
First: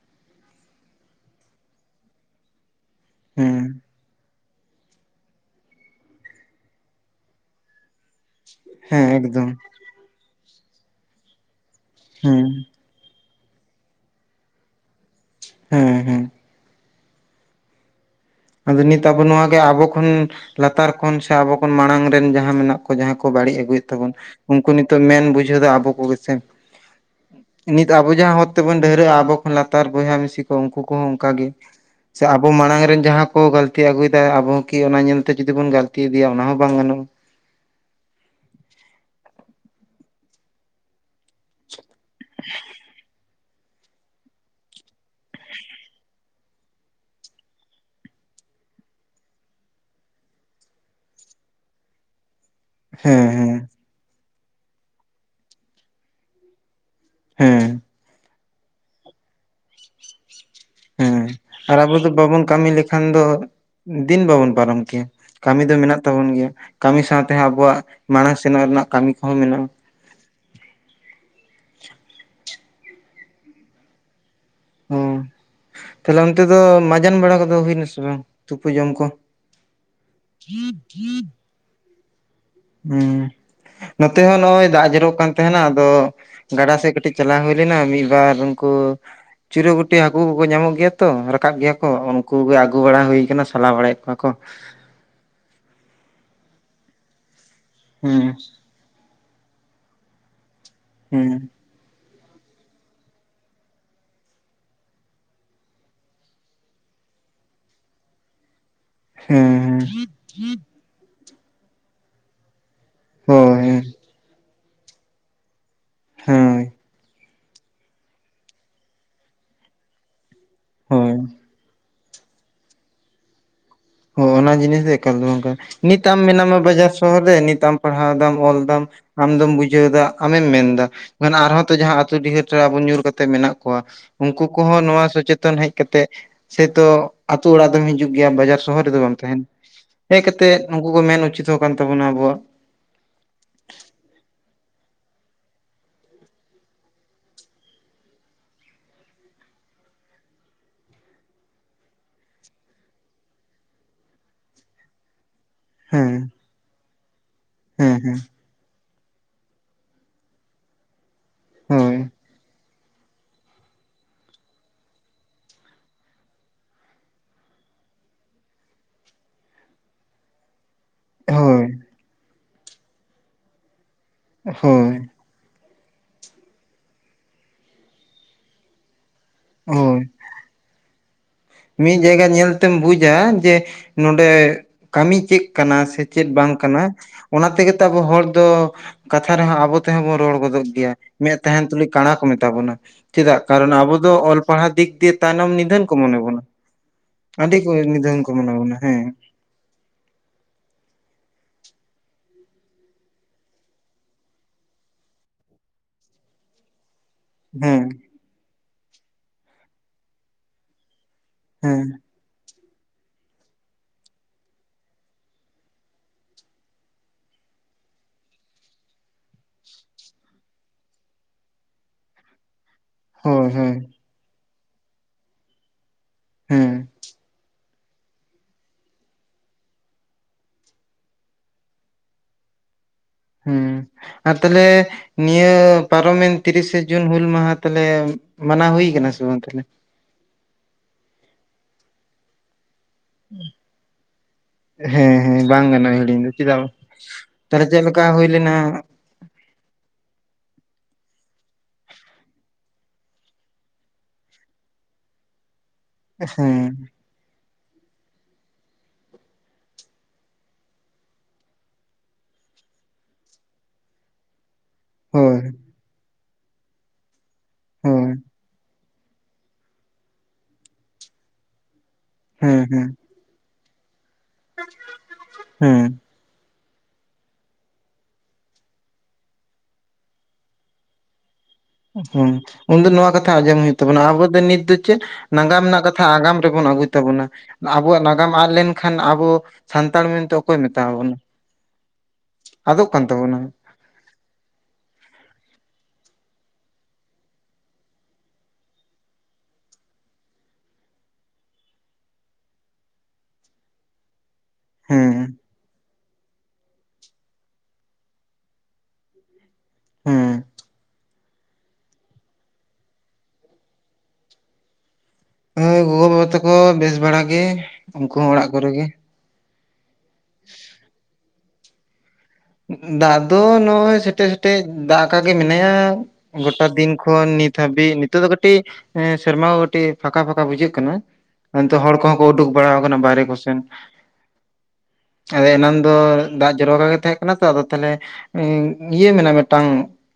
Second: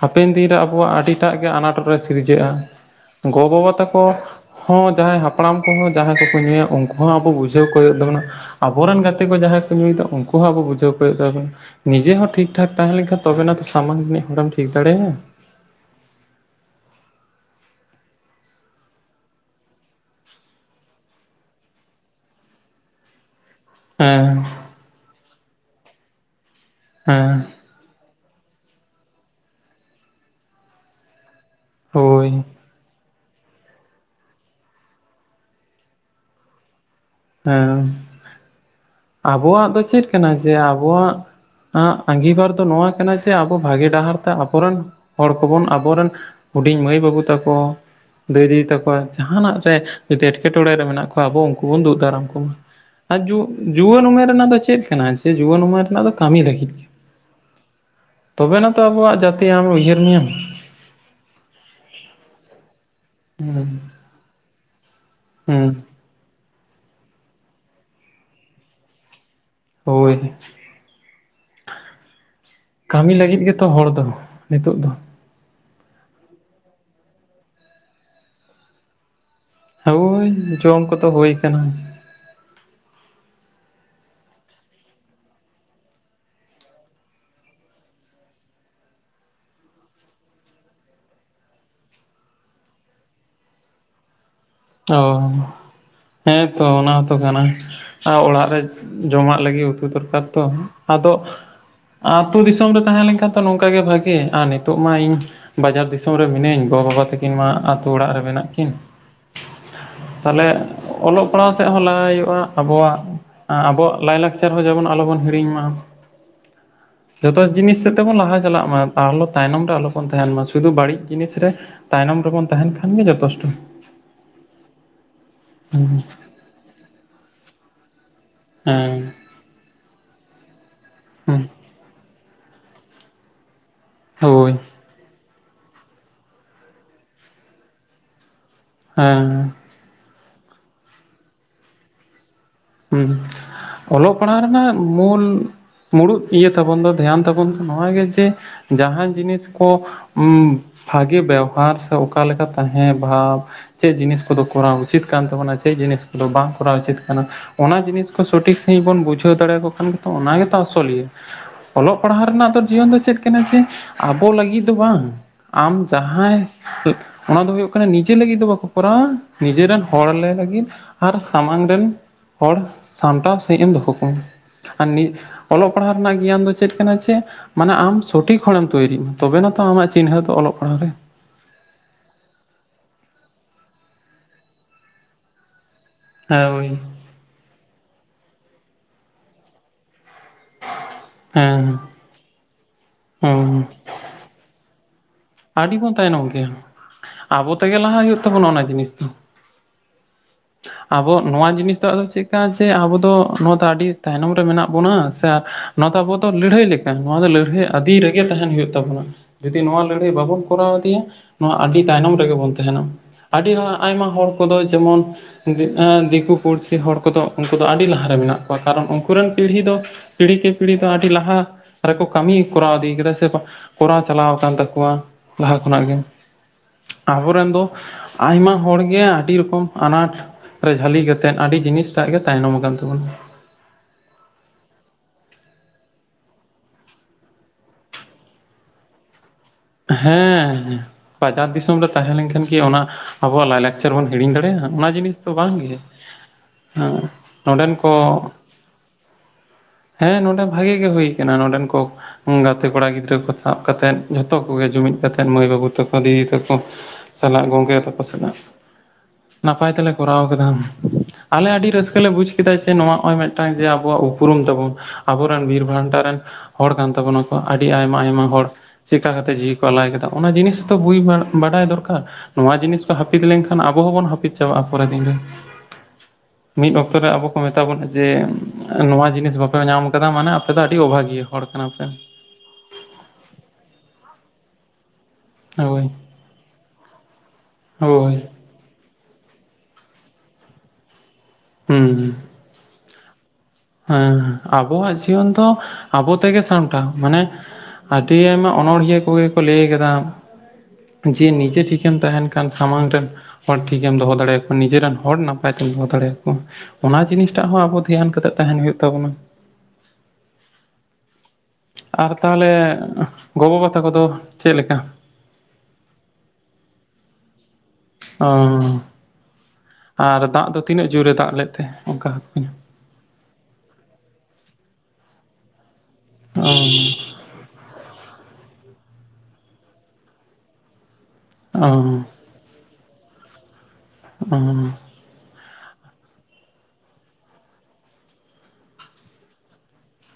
ᱦᱟᱯᱮᱱ ᱫᱤᱱᱨᱮ ᱟᱵᱚᱣᱟᱜ ᱟᱹᱰᱤᱴᱟᱜ ᱜᱮ ᱟᱱᱟᱴ ᱨᱮ ᱥᱤᱨᱡᱟᱹᱜᱼᱟ᱾ ᱜᱚ ᱵᱟᱵᱟ ᱦᱮᱸ ᱛᱟᱠᱚ ᱦᱚᱸ ᱡᱟᱸᱦᱟᱸᱭ ᱦᱟᱯ ᱦᱟᱯᱲᱟᱢ ᱠᱚᱦᱚᱸ ᱡᱟᱸᱦᱟᱸᱭ ᱠᱚᱠᱚ ᱧᱩᱭᱟ ᱩᱱᱠᱩ ᱦᱚᱸ ᱟᱵᱚ ᱵᱩᱡᱷᱟᱹᱣ ᱠᱚ ᱦᱩᱭᱩᱜ ᱛᱟᱵᱚᱱᱟ, ᱟᱵᱚᱨᱮᱱ ᱦᱮᱸ ᱜᱟᱛᱮ ᱠᱚ ᱮᱠᱫᱚᱢ ᱡᱟᱸᱦᱟᱸᱭ ᱠᱚ ᱧᱩᱭᱮᱫᱟ ᱩᱱᱠᱩ ᱩᱱᱠᱩ ᱦᱚᱸ ᱟᱵᱚ ᱵᱩᱡᱷᱟᱹᱣ ᱠᱚ ᱦᱩᱭᱩᱜ ᱛᱟᱵᱚᱱᱟ, ᱱᱤᱡᱮ ᱦᱚᱸ ᱦᱮᱸ ᱴᱷᱤᱠ ᱴᱷᱟᱠ ᱛᱟᱦᱮᱸ ᱞᱮᱱ ᱠᱷᱟᱱ ᱛᱚᱵᱮᱱᱟ ᱛᱚ ᱥᱟᱢᱟᱝ ᱨᱤᱱᱤᱪ ᱦᱚᱲᱮᱢ ᱴᱷᱤᱠ ᱫᱟᱲᱮᱭᱟᱜᱼᱟ᱾ ᱦᱮᱸ ᱦᱮᱸ ᱟᱫᱚ ᱱᱤᱛ ᱟᱵᱚ ᱱᱚᱣᱟ ᱜᱮ ᱟᱵᱚ ᱠᱷᱚᱱ ᱞᱟᱛᱟᱨ ᱠᱷᱚᱱ ᱥᱮ ᱟᱵᱚ ᱠᱷᱚᱱ ᱢᱟᱲᱟᱝ ᱨᱮᱱ ᱡᱟᱸᱦᱟᱸ ᱢᱮᱱᱟᱜ ᱠᱚ ᱡᱟᱦᱟᱸᱭ ᱠᱚ ᱵᱟᱹᱲᱤᱡ ᱟᱹᱜᱩᱭᱮᱫ ᱛᱟᱵᱚᱱ ᱦᱮᱸ ᱩᱱᱠᱩ ᱱᱤᱛᱚᱜ ᱢᱮᱱ ᱵᱩᱡᱷᱟᱹᱣ ᱫᱚ ᱟᱵᱚ ᱠᱚᱜᱮ ᱥᱮ᱾ ᱦᱮᱸ᱾ ᱱᱤᱛ ᱟᱵᱚ ᱡᱟᱸᱦᱟᱸ ᱦᱚᱨ ᱛᱮᱵᱚᱱ ᱰᱷᱟᱹᱨᱟᱹᱜᱼᱟ ᱟᱵᱚ ᱠᱷᱚᱱ ᱞᱟᱛᱟᱨ ᱵᱚᱭᱦᱟ ᱢᱤᱥᱤ ᱠᱚ ᱩᱱᱠᱩ ᱠᱚᱦᱚᱸ ᱚᱱᱠᱟ ᱜᱮ᱾ ᱥᱮ ᱦᱳᱭ ᱟᱵᱚ ᱢᱟᱲᱟᱝ ᱨᱮᱱ ᱡᱟᱦᱟᱸ ᱠᱚ ᱜᱟᱹᱞᱛᱤ ᱟᱹᱜᱩᱭ ᱮᱫᱟ᱾ ᱟᱵᱚ ᱦᱚᱸ ᱠᱤ ᱚᱱᱟ ᱧᱮᱞᱛᱮ ᱡᱩᱫᱤ ᱵᱚᱱ ᱜᱟᱹᱞᱛᱤ ᱤᱫᱤᱭᱟ, ᱚᱱᱟ ᱦᱚᱸ ᱵᱟᱝ ᱜᱟᱱᱚᱜᱼᱟ᱾ ᱦᱮᱸ ᱟᱵᱚᱣᱟᱜ ᱫᱚ ᱪᱮᱫ ᱠᱟᱱᱟ ᱡᱮ ᱟᱵᱚᱣᱟᱜ ᱟᱸᱜ ᱟᱸᱜᱤᱵᱟᱨ ᱫᱚ ᱱᱚᱣᱟ ᱠᱟᱱᱟ ᱡᱮ ᱟᱵᱚ ᱵᱷᱟᱹᱜᱤ ᱰᱟᱦᱟᱨ ᱛᱮ, ᱟᱵᱚᱨᱮᱱ ᱦᱚᱲ ᱠᱚᱵᱚᱱ, ᱟᱵᱚᱨᱮᱱ ᱦᱩᱰᱤᱧ ᱢᱟᱹᱭ- ᱵᱟᱹᱵᱩ ᱛᱟᱠᱚ᱾ ᱫᱟᱹᱭ ᱫᱤᱫᱤ ᱛᱟᱠᱚᱣᱟᱜ ᱡᱟᱦᱟᱱᱟᱜ ᱨᱮ ᱡᱩᱫᱤ ᱮᱴᱠᱮᱴᱚᱬᱮ ᱨᱮ ᱢᱮᱱᱟᱜ ᱠᱚᱣᱟ᱾ ᱟᱵᱚ ᱩᱱᱠᱩ ᱵᱚ ᱫᱩᱜ ᱫᱟᱨᱟᱢ ᱠᱚ ᱟᱨ ᱦᱮᱸ ᱦᱮᱸ ᱡᱩᱣᱟᱹᱱ ᱩᱢᱮᱨ ᱨᱮᱱᱟᱜ ᱫᱚ ᱪᱮᱫ ᱠᱟᱱᱟ ᱡᱮ ᱡᱩᱣᱟᱹᱱ ᱩᱢᱮᱨ ᱨᱮᱱᱟᱜ ᱫᱚ ᱠᱟᱹᱢᱤ ᱞᱟᱹᱜᱤᱫ ᱜᱮ᱾ ᱦᱮᱸ᱾ ᱛᱚᱵᱮᱱᱟᱜ ᱛᱚ ᱟᱵᱚᱣᱟᱜ ᱡᱟᱹᱛᱤ ᱟᱢᱮ ᱩᱭᱦᱟᱹᱨ ᱢᱮᱭᱟ᱾ ᱦᱮᱸ ᱟᱨ ᱟᱵᱚ ᱫᱚ ᱵᱟᱵᱚᱱ ᱠᱟᱹᱢᱤ ᱞᱮᱠᱷᱟᱱ ᱫᱚ ᱦᱩᱸ ᱫᱤᱱ ᱵᱟᱵᱚᱱ ᱯᱟᱨᱚᱢ ᱠᱮᱭᱟ᱾ ᱠᱟᱹᱢᱤ ᱦᱩᱸ ᱫᱚ ᱢᱮᱱᱟᱜ ᱛᱟᱵᱚᱱ ᱜᱮᱭᱟ᱾ ᱠᱟᱹᱢᱤ ᱥᱟᱶᱛᱮ ᱦᱟᱸᱜ ᱟᱵᱚᱣᱟᱜ ᱢᱟᱲᱟᱝ ᱥᱮᱱᱚᱜ ᱨᱮᱱᱟᱜ ᱠᱟᱹᱢᱤ ᱠᱚᱦᱚᱸ ᱢᱮᱱᱟᱜᱼᱟ᱾ ᱦᱳᱭ᱾ ᱠᱟᱹᱢᱤ ᱞᱟᱹᱜᱤᱫ ᱜᱮᱛᱚ ᱦᱚᱲ ᱫᱚ, ᱱᱤᱛᱚᱜ ᱫᱚ ᱦᱚᱸ ᱛᱟᱦᱞᱮ ᱚᱱᱛᱮ ᱫᱚ ᱢᱟᱡᱟᱱ ᱵᱮᱲᱟ ᱠᱚᱫᱚ ᱦᱩᱭᱱᱟ ᱥᱮ ᱵᱟᱝ ᱛᱩᱯᱩ ᱡᱚᱢ ᱠᱚ? ᱦᱳᱭ, ᱡᱚᱢ ᱠᱚᱫᱚ ᱦᱩᱭ ᱟᱠᱟᱱᱟ᱾ ᱦᱮᱸ ᱱᱚᱛᱮ ᱦᱚᱸ ᱱᱚᱜᱼᱚᱭ ᱫᱟᱜ ᱡᱚᱨᱚᱜ ᱠᱟᱱ ᱛᱟᱦᱮᱱᱟ᱾ ᱟᱫᱚ ᱜᱟᱰᱟ ᱥᱮᱫ ᱠᱟᱹᱴᱤᱡ ᱪᱟᱞᱟᱣ ᱦᱩᱭ ᱞᱮᱱᱟ, ᱢᱤᱫᱵᱟᱨ ᱩᱱᱠᱩ ᱪᱤᱨᱟᱹ ᱵᱩᱴᱤ ᱦᱟᱹᱠᱩ ᱠᱚᱠᱚ ᱧᱟᱢᱚᱜ ᱜᱮᱭᱟ ᱛᱚ, ᱨᱟᱠᱟᱵ ᱜᱮᱭᱟ ᱠᱚ᱾ ᱩᱱᱠᱩ ᱜᱮ ᱟᱹᱜᱩ ᱵᱟᱲᱟ ᱦᱩᱭ ᱠᱟᱱᱟ, ᱥᱟᱞᱟ ᱵᱟᱲᱟᱭᱮᱫ ᱠᱚᱣᱟ ᱠᱚ᱾ ᱚ ᱦᱮᱸ ᱛᱚ ᱚᱱᱟ ᱦᱚᱸᱛᱚ ᱠᱟᱱᱟ ᱟᱨ ᱦᱩᱸ ᱚᱲᱟᱜ ᱨᱮ ᱡᱚᱢᱟᱜ ᱞᱟᱹᱜᱤᱫ ᱩᱛᱩ ᱫᱚᱨᱠᱟᱨ ᱛᱚ, ᱟᱫᱚ ᱦᱩᱸ ᱟᱹᱛᱩ ᱫᱤᱥᱚᱢ ᱨᱮ ᱛᱟᱦᱮᱸ ᱞᱮᱱᱠᱷᱟᱱ ᱛᱚ ᱱᱚᱝᱠᱟ ᱜᱮ ᱵᱷᱟᱹᱜᱮ ᱟᱨ ᱱᱤᱛᱚᱜ ᱢᱟ ᱤᱧ ᱵᱟᱡᱟᱨ ᱫᱤᱥᱚᱢ ᱨᱮ ᱢᱤᱱᱟᱹᱧ, ᱜᱚ-ᱵᱟᱵᱟ ᱛᱤᱠᱤᱱ ᱢᱟ ᱟᱹᱛᱩ ᱚᱲᱟᱜ ᱨᱮ ᱢᱮᱱᱟᱜ ᱠᱤᱱ᱾ ᱦᱩᱸ ᱛᱟᱦᱚᱞᱮ ᱚᱞᱚᱜ ᱯᱟᱲᱦᱟᱣ ᱥᱮᱫ ᱦᱚᱸ ᱞᱟᱜᱟᱣ ᱦᱩᱭᱩᱜᱼᱟ, ᱟᱵᱚᱣᱟᱜ ᱦᱳᱭ ᱟᱵᱚᱣᱟᱜ ᱞᱟᱹᱭ-ᱞᱟᱹᱠᱪᱟᱨ ᱞᱟᱠᱪᱟᱨ ᱦᱚᱸ ᱡᱮᱢᱚᱱ ᱟᱞᱚᱵᱚᱱ ᱦᱤᱲᱤᱧ ᱢᱟ ᱦᱳᱭ᱾ ᱡᱚᱛᱚ ᱡᱤᱱᱤᱥ ᱥᱮᱫ ᱛᱮ ᱵᱚᱱ ᱞᱟᱦᱟ ᱪᱟᱞᱟᱜ ᱢᱟ, ᱛᱟᱦᱚᱞᱮ ᱛᱟᱭᱱᱚᱢ ᱨᱮ ᱟᱞᱚᱵᱚᱱ ᱛᱟᱦᱮᱱ ᱢᱟ ᱥᱩᱫᱩ ᱵᱟᱹᱲᱤᱡ ᱦᱳᱭ ᱡᱤᱱᱤᱥ ᱨᱮ ᱛᱟᱭᱱᱚᱢ ᱨᱮᱵᱚᱱ ᱛᱟᱦᱮᱱ ᱠᱷᱟᱱ ᱜᱮ ᱡᱚᱛᱷᱮᱥᱴᱚ᱾ ᱦᱚᱸ ᱚᱱᱟ ᱡᱤᱱᱤᱥ ᱫᱚ ᱮᱠᱟᱞ ᱫᱚ ᱵᱟᱝ ᱠᱟᱱᱟ, ᱱᱤᱛ ᱟᱢ ᱢᱮᱱᱟᱢᱟ ᱵᱟᱡᱟᱨ ᱥᱚᱦᱚᱨ ᱨᱮ, ᱱᱤᱛ ᱟᱢ ᱯᱟᱲᱦᱟᱣ ᱮᱫᱟᱢ, ᱚᱞ ᱮᱫᱟᱢ, ᱦᱮᱸ ᱟᱢ ᱫᱚᱢ ᱵᱩᱡᱷᱟᱹᱣ ᱮᱫᱟ, ᱟᱢᱮᱢ ᱢᱮᱱ ᱮᱫᱟ, ᱦᱮᱸ ᱟᱨᱦᱚᱸ ᱛᱚ ᱡᱟᱦᱟᱸ ᱟᱹᱛᱩ ᱫᱤᱦᱟᱹᱛ ᱨᱮ ᱟᱵᱚ ᱧᱩᱨ ᱠᱟᱛᱮᱫ ᱢᱮᱱᱟᱜ ᱠᱚᱣᱟ, ᱩᱱᱠᱩ ᱦᱳᱭ ᱠᱚᱦᱚᱸ ᱱᱚᱣᱟ ᱥᱚᱪᱮᱛᱚᱱ ᱦᱮᱡ ᱠᱟᱛᱮᱫ ᱥᱮᱛᱚ ᱟᱹᱛᱩ ᱚᱲᱟᱜ ᱫᱚᱢ ᱦᱤᱡᱩᱜ ᱜᱮᱭᱟ, ᱵᱟᱡᱟᱨᱼᱥᱚᱦᱚᱨ ᱨᱮᱫᱚ ᱵᱟᱢ ᱛᱟᱦᱮᱱᱼᱟ᱾ ᱦᱮᱸ ᱦᱮᱡ ᱠᱟᱛᱮᱜ ᱩᱱᱠᱩ ᱠᱚ ᱢᱮᱱ ᱩᱪᱤᱛᱚ ᱦᱚᱸ ᱠᱟᱱ ᱛᱟᱵᱚᱱᱟ, ᱟᱵᱚᱣᱟᱜ᱾ ᱦᱮᱸ ᱚᱞᱚᱜᱼᱯᱟᱲᱦᱟᱣ ᱨᱮᱱᱟᱜ ᱢᱩᱞ ᱢᱩᱲᱩᱫ ᱤᱭᱟᱹ ᱛᱟᱵᱚᱱ ᱫᱚ ᱫᱷᱮᱭᱟᱱ ᱛᱟᱵᱚᱱ ᱫᱚ ᱱᱤᱭᱟ ᱜᱮ ᱡᱮ ᱡᱟᱦᱟᱱ ᱡᱤᱱᱤᱥ ᱠᱚ ᱵᱷᱟᱹᱜᱮ ᱵᱮᱣᱦᱟᱨ ᱥᱮ ᱚᱠᱟ ᱞᱮᱠᱟ ᱛᱟᱦᱮᱸ ᱵᱷᱟᱵᱽ ᱪᱮᱫ ᱡᱤᱱᱤᱥ ᱠᱚᱫᱚ ᱠᱚᱨᱟᱣ ᱩᱪᱤᱛ ᱠᱟᱱ ᱛᱟᱵᱚᱱᱟ? ᱪᱮᱫ ᱡᱤᱱᱤᱥ ᱠᱚᱫᱚ ᱦᱮᱸ ᱵᱟᱝ ᱠᱚᱨᱟᱣ ᱩᱪᱤᱛ ᱠᱟᱱᱟ? ᱚᱱᱟ ᱦᱮᱸ ᱡᱤᱱᱤᱥ ᱦᱮᱸ ᱠᱚ ᱥᱚᱴᱷᱤᱠ ᱥᱟᱺᱦᱤᱡ ᱵᱚᱱ ᱵᱩᱡᱷᱟᱹᱣ ᱫᱟᱲᱮᱭᱟ ᱠᱚ ᱠᱷᱟᱱ ᱜᱮᱛᱚ, ᱚᱱᱟ ᱜᱮᱛᱚ ᱟᱥᱚᱞ ᱤᱭᱟᱹ ᱚᱞᱚᱜ ᱦᱳᱭ ᱯᱟᱲᱦᱟᱜ ᱨᱮᱱᱟᱜ ᱫᱚ ᱡᱤᱭᱚᱱ ᱫᱚ ᱪᱮᱫ ᱠᱟᱱᱟ ᱡᱮ ᱟᱵᱚ ᱞᱟᱹᱜᱤᱫ ᱫᱚ ᱵᱟᱝ ᱟᱢ ᱡᱟᱦᱟᱸᱭ ᱚᱱᱟ ᱫᱚ ᱦᱩᱭᱩᱜ ᱠᱟᱱᱟ, ᱱᱤᱡᱮ ᱞᱟᱹᱜᱤᱫ ᱫᱚ ᱵᱟᱠᱚ ᱠᱚᱨᱟᱣᱟ ᱱᱤᱡᱮᱨᱮᱱ ᱦᱚᱲ ᱞᱟᱹᱜᱤᱫ ᱟᱨ ᱥᱟᱢᱟᱝ ᱦᱳᱭ ᱨᱮᱱ ᱦᱚᱲ ᱥᱟᱢᱴᱟᱲ ᱥᱟᱺᱦᱤᱡ ᱮᱢ ᱫᱚᱦᱚ ᱠᱚᱢᱟ ᱟᱨ ᱦᱳᱭ ᱱᱤᱼᱼ ᱚᱞᱚᱜ ᱯᱟᱲᱦᱟᱣ ᱨᱮᱱᱟᱜ ᱜᱮᱭᱟᱱ ᱫᱚ ᱪᱮᱫ ᱠᱟᱱᱟ? ᱪᱮ ᱢᱟᱱᱮ ᱟᱢ ᱥᱚᱴᱷᱤᱠ ᱦᱚᱲᱮᱢ ᱛᱳᱭᱨᱤᱜ ᱮᱱᱟ᱾ ᱛᱚᱵᱮᱱᱟ ᱛᱚ, ᱟᱢᱟᱜ ᱦᱳᱭ ᱪᱤᱱᱦᱟᱹ ᱫᱚ ᱚᱞᱚᱜᱼᱯᱟᱲᱦᱟᱜ ᱨᱮ ᱢᱤᱫ ᱡᱟᱭᱜᱟ ᱧᱮᱞ ᱛᱮᱢ ᱵᱩᱡᱟ ᱡᱮ ᱱᱚᱰᱮ ᱠᱟᱹᱢᱤ ᱪᱮᱫ ᱠᱟᱱᱟ ᱥᱮ ᱪᱮᱫ ᱵᱟᱝ ᱦᱳᱭ ᱠᱟᱱᱟ᱾ ᱚᱱᱟ ᱛᱮᱜᱮ ᱛᱚ ᱟᱵᱚ ᱦᱚᱲ ᱫᱚ ᱠᱟᱹᱛᱷᱟ ᱨᱮᱦᱚᱸ ᱟᱵᱚ ᱛᱮᱦᱚᱸ ᱵᱚᱱ ᱨᱚᱲ ᱜᱚᱫᱚᱜ ᱜᱮᱭᱟ, ᱢᱮᱫ ᱛᱟᱦᱮᱱ ᱦᱮᱸ ᱛᱩᱞᱩᱡ ᱠᱟᱬᱟ ᱠᱚ ᱢᱮᱛᱟ ᱵᱚᱱᱟ, ᱪᱮᱫᱟᱜ? ᱦᱮᱸ ᱠᱟᱨᱚᱱ ᱟᱵᱚ ᱫᱚ ᱚᱞ ᱯᱟᱲᱦᱟᱣ ᱫᱤᱠ ᱫᱤᱭᱮ ᱛᱟᱭᱱᱚᱢ ᱟᱹᱰᱤ ᱱᱤᱫᱷᱟᱹᱱ ᱠᱚ ᱵᱚᱱ ᱢᱚᱱᱮ ᱛᱟᱭᱱᱚᱢ ᱵᱚᱱᱟ, ᱜᱮᱭᱟ ᱟᱵᱚ ᱟᱹᱰᱤ ᱠᱚ ᱛᱮᱜᱮ ᱞᱟᱦᱟ ᱱᱤᱫᱷᱟᱹᱱ ᱦᱩᱭᱩᱜ ᱠᱚ ᱛᱟᱵᱚᱱᱟ ᱢᱚᱱᱮ ᱚᱱᱟ ᱵᱚᱱᱟ ᱦᱮᱸ [INAUDIBLE] ᱟᱵᱚᱣᱟᱜ ᱱᱚᱣᱟ ᱡᱤᱱᱤᱥ ᱫᱚ ᱟᱫᱚ ᱪᱮᱫ ᱠᱟ ᱡᱮ ᱟᱵᱚ ᱫᱚ ᱱᱚᱣᱟ ᱫᱚ ᱟᱹᱰᱤ ᱛᱟᱭᱱᱚᱢ ᱨᱮ ᱢᱮᱱᱟᱜ ᱵᱚᱱᱟ ᱥᱮ ᱱᱚᱣᱟ ᱫᱚ ᱟᱵᱚ ᱫᱚ ᱞᱟᱹᱲᱦᱟᱹᱭ ᱞᱮ [UNINTELLIGIBLE] ᱱᱚᱣᱟ ᱫᱚ ᱞᱟᱹᱲᱦᱟᱹᱭ ᱦᱮᱸ ᱟᱹᱫᱤ ᱨᱮᱜᱮ ᱛᱟᱦᱮᱱ ᱦᱩᱭᱩᱜ ᱛᱟᱵᱚᱱᱟ ᱡᱩᱫᱤ ᱱᱚᱣᱟ ᱞᱟᱹᱲᱦᱟᱹᱭ ᱵᱟᱵᱚᱱ ᱠᱚᱨᱟᱣ ᱤᱫᱮᱭᱟ ᱱᱚᱣᱟ ᱟᱹᱰᱤ ᱦᱮᱸ ᱛᱟᱭᱱᱚᱢ ᱨᱮᱜᱮ ᱵᱚᱱ ᱛᱟᱦᱮᱱᱟ, ᱟᱹᱰᱤ ᱱᱚᱣᱟ ᱟᱭᱢᱟ ᱦᱚᱲ ᱠᱚᱫᱚ ᱡᱮᱢᱚᱱ [UNINTELLIGIBLE] ᱫᱤᱠᱩ ᱯᱩᱲᱥᱤ ᱦᱚᱲ ᱠᱚᱫᱚ ᱩᱱᱠᱩ ᱫᱚ ᱟᱹᱰᱤ ᱞᱟᱦᱟᱨᱮ ᱢᱮᱱᱟᱜ ᱠᱚᱣᱟ ᱠᱟᱨᱚᱱ ᱩᱱᱠᱩ ᱨᱮᱱ ᱯᱤᱲᱦᱤ ᱫᱚ ᱯᱤᱲᱦᱤ ᱠᱮ ᱯᱤᱲᱦᱤ ᱫᱚ ᱟᱹᱰᱤ ᱞᱟᱦᱟ ᱨᱮᱠᱚ ᱠᱟᱢᱤ ᱠᱚᱨᱟᱣᱫᱤ ᱠᱮᱫᱟ ᱥᱮ ᱦᱳᱭ ᱦᱳᱭ ᱠᱚᱨᱟᱣ ᱪᱟᱞᱟᱣ ᱠᱟᱱ ᱛᱟᱠᱚᱣᱟ ᱞᱟᱦᱟ ᱠᱷᱚᱱᱟᱜ ᱜᱮ ᱦᱮᱸ ᱟᱵᱚᱨᱮᱱ ᱫᱚ ᱟᱭᱢᱟ ᱦᱚᱲᱜᱮ ᱟᱹᱰᱤ ᱨᱚᱠᱚᱢ ᱟᱱᱟᱴ ᱨᱮ ᱡᱷᱟᱞᱤ ᱠᱟᱛᱮᱫ ᱟᱹᱰᱤ ᱡᱤᱱᱤᱥᱴᱟᱜ ᱜᱮ ᱛᱟᱭᱱᱚᱢ ᱠᱟᱱ ᱛᱟᱵᱚᱱᱟ ᱦᱮᱸ ᱟᱨ ᱛᱟᱦᱞᱮ ᱱᱤᱭᱟᱹ ᱯᱟᱨᱚᱢᱮᱱ ᱛᱤᱨᱤᱥᱮ ᱡᱩᱱ ᱦᱩᱱ ᱢᱟᱦᱟ ᱛᱟᱦᱞᱮ ᱢᱟᱱᱟᱣ ᱦᱩᱭ ᱠᱟᱱᱟ ᱥᱮ ᱵᱟᱝ ᱛᱟᱦᱞᱮ? ᱦᱮᱸ ᱵᱟᱡᱟᱨ ᱫᱤᱥᱚᱢ ᱨᱮ ᱛᱟᱦᱮᱸ ᱞᱮᱱᱠᱷᱟᱱ ᱠᱤ ᱚᱱᱟ ᱟᱵᱚᱣᱟᱜ ᱞᱟᱭᱞᱟᱠᱪᱟᱨ ᱵᱚᱱ ᱦᱤᱲᱤᱧ ᱫᱟᱲᱮᱭᱟᱜᱼᱟ, ᱚᱱᱟ ᱦᱮᱸ ᱡᱤᱱᱤᱥ ᱫᱚ ᱦᱮᱸ ᱵᱟᱝ ᱵᱟᱝᱜᱮ ᱜᱟᱱᱚᱜᱼᱟ ᱦᱤᱲᱤᱧ ᱫᱚ ᱪᱮᱫᱟᱜ ᱵᱟᱝ᱾ ᱦᱮᱸ ᱛᱟᱦᱞᱮ ᱱᱚᱰᱮᱱ ᱪᱮᱫ ᱠᱚ ᱞᱮᱠᱟ ᱦᱩᱭ ᱞᱮᱱᱟ? ᱦᱮᱸ ᱱᱚᱰᱮ ᱵᱷᱟᱜᱮ ᱜᱮ ᱦᱳᱭ ᱠᱟᱱᱟ ᱱᱚᱰᱮᱱ ᱠᱚ ᱜᱟᱛᱮ ᱠᱚᱲᱟ ᱜᱤᱫᱽᱨᱟᱹ ᱠᱚ ᱥᱟᱵ ᱠᱟᱛᱮᱜ [UNINTELLIGIBLE] ᱡᱚᱛᱚ ᱠᱚᱜᱮ ᱡᱩᱢᱤᱫ ᱠᱟᱛᱮᱫ ᱢᱟᱹᱭ ᱵᱟᱹᱵᱩ ᱛᱟᱠᱚ ᱫᱤᱫᱤ ᱛᱟᱠᱚ ᱦᱮᱸ ᱥᱟᱞᱟᱜ ᱜᱚᱝᱠᱮ ᱛᱟᱠᱚ ᱥᱟᱞᱟᱜ ᱱᱟᱯᱟᱭ ᱛᱮᱞᱮ ᱠᱚᱨᱟᱣ ᱠᱮᱫᱟ ᱟᱞᱮ ᱟᱹᱰᱤ ᱨᱟᱹᱥᱠᱟᱹ ᱞᱮ ᱵᱩᱡᱽ ᱠᱮᱫᱟ ᱡᱮ ᱱᱚᱜᱼᱚᱭ ᱢᱤᱫᱴᱟᱝ ᱡᱮ ᱟᱵᱚᱣᱟᱜ ᱩᱯᱨᱩᱢ ᱛᱟᱵᱚᱱ ᱟᱵᱚ ᱦᱳᱭ ᱨᱮᱱ ᱵᱤᱨ ᱵᱷᱟᱱᱴᱟ ᱨᱮᱱ ᱦᱚᱲ ᱠᱟᱱ ᱛᱟᱵᱚᱱᱟ ᱠᱚ ᱟᱹᱰᱤ ᱟᱭᱢᱟ ᱦᱳᱭ ᱟᱭᱢᱟ ᱦᱚᱲ ᱪᱤᱠᱟᱹ ᱠᱟᱛᱮᱫ ᱡᱤᱣᱤ ᱠᱚ ᱟᱞᱟᱭ ᱠᱟᱫᱟ ᱚᱱᱟ ᱡᱤᱱᱤᱥ ᱛᱚ [UNINTELLIGIBLE] ᱵᱟᱰᱟᱭ ᱫᱚᱨᱠᱟᱨ ᱱᱚᱣᱟ ᱦᱮᱸ ᱡᱤᱱᱤᱥ ᱦᱮᱸ ᱠᱚ [UNINTELLIGIBLE] ᱦᱟᱹᱯᱤᱫ ᱞᱮᱱᱠᱷᱟᱱ ᱟᱵᱚ ᱦᱚᱸᱵᱚᱱ ᱦᱟᱹᱯᱤᱫ ᱪᱟᱵᱟᱜᱼᱟ ᱯᱚᱨᱮ ᱫᱤᱱ ᱨᱮ ᱦᱮᱸ ᱢᱤᱫ ᱚᱠᱛᱚ ᱨᱮ ᱟᱵᱚ ᱠᱚ ᱢᱮᱛᱟᱵᱚᱱᱟ ᱡᱮ ᱱᱚᱣᱟ ᱡᱤᱱᱤᱥ ᱵᱟᱯᱮ ᱧᱟᱢ ᱠᱟᱫᱟ ᱢᱟᱱᱮ ᱟᱯᱮ ᱫᱚ ᱟᱹᱰᱤ ᱚᱵᱷᱟᱜᱤᱭᱟᱹ ᱦᱚᱲ ᱠᱟᱱᱟ ᱯᱮ ᱦᱩᱸ ᱩᱱ ᱫᱚ ᱱᱚᱣᱟ ᱠᱟᱛᱷᱟ ᱟᱸᱡᱚᱢ ᱦᱩᱭᱩᱜ ᱛᱟᱵᱚᱱᱟ ᱟᱵᱚ ᱫᱚ ᱱᱤᱛ ᱫᱚ ᱪᱮᱫ ᱱᱟᱜᱟᱢ ᱨᱮᱱᱟᱜ ᱦᱳᱭ ᱠᱟᱛᱷᱟ ᱟᱜᱟᱢ ᱨᱮᱵᱚᱱ [UNINTELLIGIBLE] ᱛᱟᱵᱚᱱᱟ ᱟᱵᱚᱣᱟᱜ ᱦᱳᱭ ᱱᱟᱜᱟᱢ ᱟᱫ ᱞᱮᱱᱠᱷᱟᱱ ᱟᱵᱚ ᱥᱟᱱᱛᱟᱲ ᱢᱮᱱᱛᱮ ᱚᱠᱚᱭ ᱢᱮᱛᱟᱵᱚᱱᱟ ᱦᱩᱸ ᱟᱫᱚᱜ ᱠᱟᱱ ᱛᱟᱵᱚᱱᱟ ᱦᱮᱸ ᱟᱵᱚᱣᱟᱜ ᱡᱤᱭᱚᱱ ᱫᱚ ᱟᱵᱚ ᱛᱮᱜᱮ ᱥᱟᱢᱴᱟᱣ, ᱢᱟᱱᱮ ᱟᱹᱰᱤ ᱟᱭᱢᱟ ᱚᱱᱚᱲᱦᱤᱭᱟᱹ ᱠᱚᱜᱮ ᱠᱚ ᱞᱟᱹᱭ ᱠᱟᱫᱟ ᱡᱮ ᱱᱤᱡᱮ ᱴᱷᱤᱠ ᱮᱢ ᱛᱟᱦᱮᱱ ᱠᱷᱟᱱ ᱥᱟᱢᱟᱝ ᱨᱮᱱ ᱦᱚᱲ ᱴᱷᱤᱠ ᱮᱢ ᱫᱚᱦᱚ ᱫᱟᱲᱮ ᱱᱤᱡᱮ ᱨᱮᱱ ᱦᱚᱲ ᱦᱮᱸ ᱱᱟᱯᱟᱭ ᱛᱮᱢ ᱫᱚᱦᱚ ᱫᱟᱲᱮᱭᱟ ᱠᱚᱣᱟ, ᱚᱱᱟ ᱡᱤᱱᱤᱥ ᱴᱟᱜ ᱦᱚᱸ ᱟᱵᱚ ᱫᱷᱮᱭᱟᱱ ᱠᱟᱛᱮ ᱛᱟᱦᱮᱱ ᱦᱩᱭᱩᱜ ᱛᱟᱵᱚᱱᱟ ᱦᱩᱸ ᱟᱨ ᱛᱟᱦᱞᱮ ᱜᱚ ᱵᱟᱵᱟ ᱛᱟᱠᱚ ᱫᱚ ᱪᱮᱫ ᱞᱮᱠᱟ? ᱦᱳᱭ ᱜᱚᱜᱚ ᱵᱟᱵᱟ ᱛᱟᱠᱚ ᱵᱮᱥ ᱵᱟᱲᱟ ᱜᱮ ᱩᱱᱠᱩ ᱚ ᱦᱚᱸ ᱚᱲᱟᱜ ᱠᱚᱨᱮ ᱜᱮ ᱟᱨ ᱫᱟᱜ ᱫᱚ ᱛᱤᱱᱟᱹᱜ ᱡᱳᱨ ᱮ ᱫᱟᱜ ᱞᱮᱫ ᱛᱮ ᱚᱱᱠᱟ ᱦᱟᱹᱠᱩ ᱫᱟᱜ ᱫᱚ ᱱᱚ-ᱚᱭ ᱥᱮᱴᱮᱡ ᱥᱮᱴᱮᱡ ᱫᱟᱜ ᱟᱠᱟ ᱜᱮ ᱢᱮᱱᱟᱭᱟ ᱚ ᱜᱚᱴᱟ ᱫᱤᱱ ᱠᱷᱚᱱ ᱱᱤᱛ ᱦᱟᱹᱵᱤᱡ ᱱᱤᱛᱚᱜ ᱫᱚ ᱠᱟᱹᱴᱤᱡ ᱥᱮᱨᱢᱟ ᱠᱚ ᱠᱟᱹᱴᱤᱡ ᱯᱷᱟᱸᱠᱟ ᱯᱷᱟᱸᱠᱟ ᱵᱩᱡᱷᱟᱹᱜ ᱠᱟᱱᱟ ᱚ [UNINTELLIGIBLE] ᱦᱚᱲ ᱠᱚᱦᱚᱸ ᱠᱚ ᱳᱰᱳᱠ ᱵᱟᱲᱟ ᱟᱠᱟᱱᱟ ᱵᱟᱦᱨᱮ ᱠᱚ‌ᱥᱮᱱ [UNINTELLIGIBLE] ᱟᱫᱚ ᱮᱱᱟᱱ ᱫᱚ ᱫᱟᱜ ᱡᱚᱨᱚ ᱟᱠᱟ ᱜᱮ ᱛᱟᱦᱮ ᱚᱱᱟ ᱛᱚ ᱟᱫᱚ ᱛᱟᱦᱞᱮ ᱤᱭᱟᱹ ᱢᱮᱱᱟᱜᱼᱟ ᱢᱤᱫᱴᱟᱝ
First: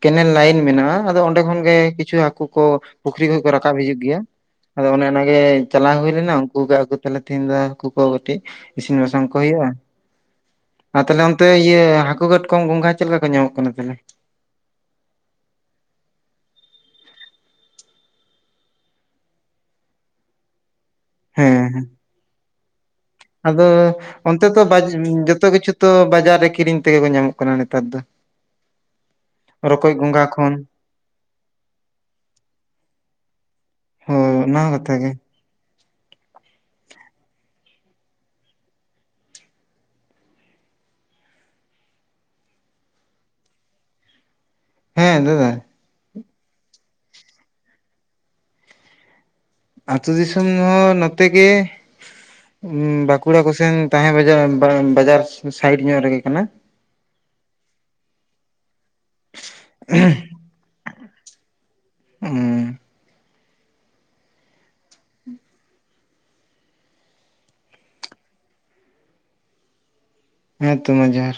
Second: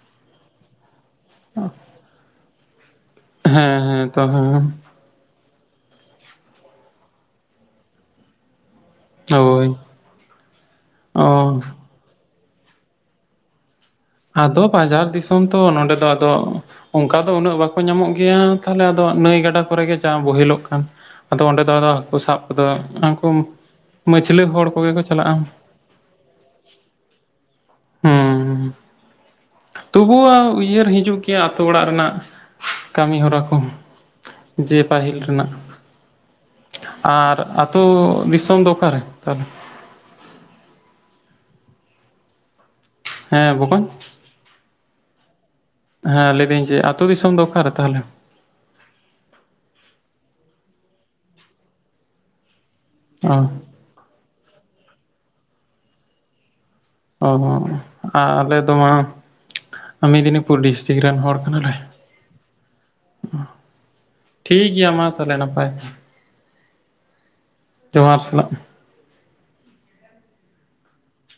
ᱠᱮᱱᱮᱞ ᱞᱟᱹᱭᱤᱱ ᱢᱮᱱᱟᱜᱼᱟ ᱟᱫᱚ ᱚᱸᱰᱮ ᱠᱷᱚᱱ ᱜᱮ ᱠᱤᱪᱷᱩ ᱦᱟᱹᱠᱩ ᱠᱚ ᱯᱩᱠᱷᱨᱤ ᱠᱷᱚᱡ ᱠᱚ ᱨᱟᱠᱟᱵ ᱦᱤᱡᱩᱜ ᱦᱮᱸ ᱜᱮᱭᱟ ᱛᱚ ᱦᱮᱸ ᱟᱫᱚ ᱚᱱᱮ ᱚᱱᱟ ᱜᱮ ᱪᱟᱞᱟᱣ ᱦᱩᱭ ᱞᱮᱱᱟ ᱩᱱᱠᱩ ᱠᱚ ᱟᱜᱩ ᱛᱟᱦᱞᱮ ᱛᱤᱦᱤᱧ ᱫᱚ [UNINTELLIGIBLE] ᱠᱚ ᱠᱟᱹᱴᱤᱡ ᱤᱥᱤᱱ ᱵᱟᱥᱟᱝ ᱠᱚ ᱦᱳᱭ ᱦᱩᱭᱩᱜᱼᱟ, ᱟᱨ ᱛᱟᱦᱞᱮ ᱚ ᱚᱱᱛᱮ ᱤᱭᱟᱹ ᱦᱟᱹᱠᱩ ᱠᱟᱴᱠᱚᱢ ᱜᱚᱝᱜᱷᱟ ᱪᱮᱫ ᱞᱮᱠᱟ ᱠᱚ ᱧᱟᱢᱚᱜ ᱠᱟᱱᱟ ᱛᱟᱦᱞᱮ? ᱟᱫᱚ ᱵᱟᱡᱟᱨ ᱫᱤᱥᱚᱢ ᱛᱚ ᱱᱚᱰᱮ ᱫᱚ ᱟᱫᱚ, ᱚᱱᱠᱟ ᱫᱚ ᱩᱱᱟᱹᱜ ᱵᱟᱠᱚ ᱧᱟᱢᱚᱜ ᱜᱮᱭᱟ, ᱛᱟᱦᱞᱮ ᱟᱫᱚ ᱱᱟᱹᱭ ᱜᱟᱰᱟ ᱠᱚᱨᱮ ᱜᱮ ᱡᱟ ᱵᱳᱦᱮᱞ ᱚᱜ ᱠᱟᱱ᱾ ᱟᱫᱚ ᱦᱮᱸ ᱚᱸᱰᱮ ᱫᱚ ᱦᱮᱸ ᱟᱫᱚ ᱦᱟᱹᱠᱩ ᱥᱟᱵ ᱠᱚᱫᱚ ᱩᱱᱠᱩ ᱟᱫᱚ ᱢᱟᱹᱪᱷᱞᱟᱹ ᱚᱱᱛᱮ ᱛᱚ ᱦᱚᱲ ᱠᱚᱜᱮ ᱠᱚ ᱪᱟᱞᱟᱜᱼᱟ ᱡᱚᱛᱚ ᱠᱤᱪᱷᱩ ᱛᱚ ᱵᱟᱡᱟᱨ ᱨᱮ ᱠᱤᱨᱤᱧ ᱛᱮᱜᱮ ᱠᱚ ᱧᱟᱢᱚᱜ ᱠᱟᱱᱟ ᱱᱮᱛᱟᱨ ᱫᱚ᱾ ᱨᱚᱠᱚᱡ ᱛᱚᱵᱩ ᱜᱚᱸᱜᱷᱟ ᱦᱚᱸ ᱠᱷᱚᱱ ᱩᱭᱦᱟᱹᱨ ᱦᱤᱡᱩᱜ ᱜᱮᱭᱟ ᱟᱹᱛᱳ ᱚᱲᱟᱜ ᱨᱮᱱᱟᱜ ᱠᱟᱹᱢᱤ ᱦᱚᱨᱟ ᱠᱚ ᱾ ᱦᱳᱭ ᱚᱱᱟ ᱦᱚᱸ ᱡᱮ ᱠᱟᱛᱷᱟ ᱜᱮ ᱯᱟᱹᱦᱤᱞ ᱨᱮᱱᱟᱜ ᱟᱨ ᱟᱹᱛᱳ ᱫᱤᱥᱚᱢ ᱫᱚ ᱚᱠᱟᱨᱮ ᱛᱟᱦᱞᱮ? ᱦᱮᱸ ᱵᱚᱠᱚᱧ, ᱦᱮᱸ ᱫᱟᱫᱟ᱾ ᱦᱮᱸ ᱞᱟᱹᱭ ᱫᱟᱹᱧ ᱡᱮ ᱟᱹᱛᱳ ᱫᱤᱥᱚᱢ ᱫᱚ ᱚᱠᱟ ᱨᱮ ᱛᱟᱦᱞᱮ? ᱟᱹᱛᱳ ᱫᱤᱥᱚᱢ ᱦᱚᱸ ᱱᱚᱛᱮ ᱜᱮ ᱵᱟᱸᱠᱩᱲᱟ ᱠᱚ ᱚ ᱥᱮᱱ ᱛᱟᱦᱮᱸ ᱵᱟᱡᱟᱨ ᱵᱟᱡᱟᱨ ᱥᱟᱭᱤᱰ ᱧᱚᱜ ᱨᱮᱜᱮ ᱠᱟᱱᱟ᱾ ᱚ ᱦᱚᱸ ᱟᱞᱮ ᱫᱚᱢᱟ ᱢᱮᱫᱽᱱᱤᱯᱩᱨ ᱰᱤᱥᱴᱤᱠ ᱨᱮᱱ ᱦᱚᱲ ᱠᱟᱱᱟ ᱞᱮ᱾ [UNINTELLIGIBLE] ᱴᱷᱤᱠ ᱜᱮᱭᱟ ᱢᱟ ᱛᱟᱦᱞᱮ ᱱᱟᱯᱟᱭ ᱡᱚᱦᱟᱨ ᱥᱟᱞᱟᱜ᱾ ᱦᱮᱸ ᱛᱚ ᱢᱟ ᱡᱚᱦᱟᱨ᱾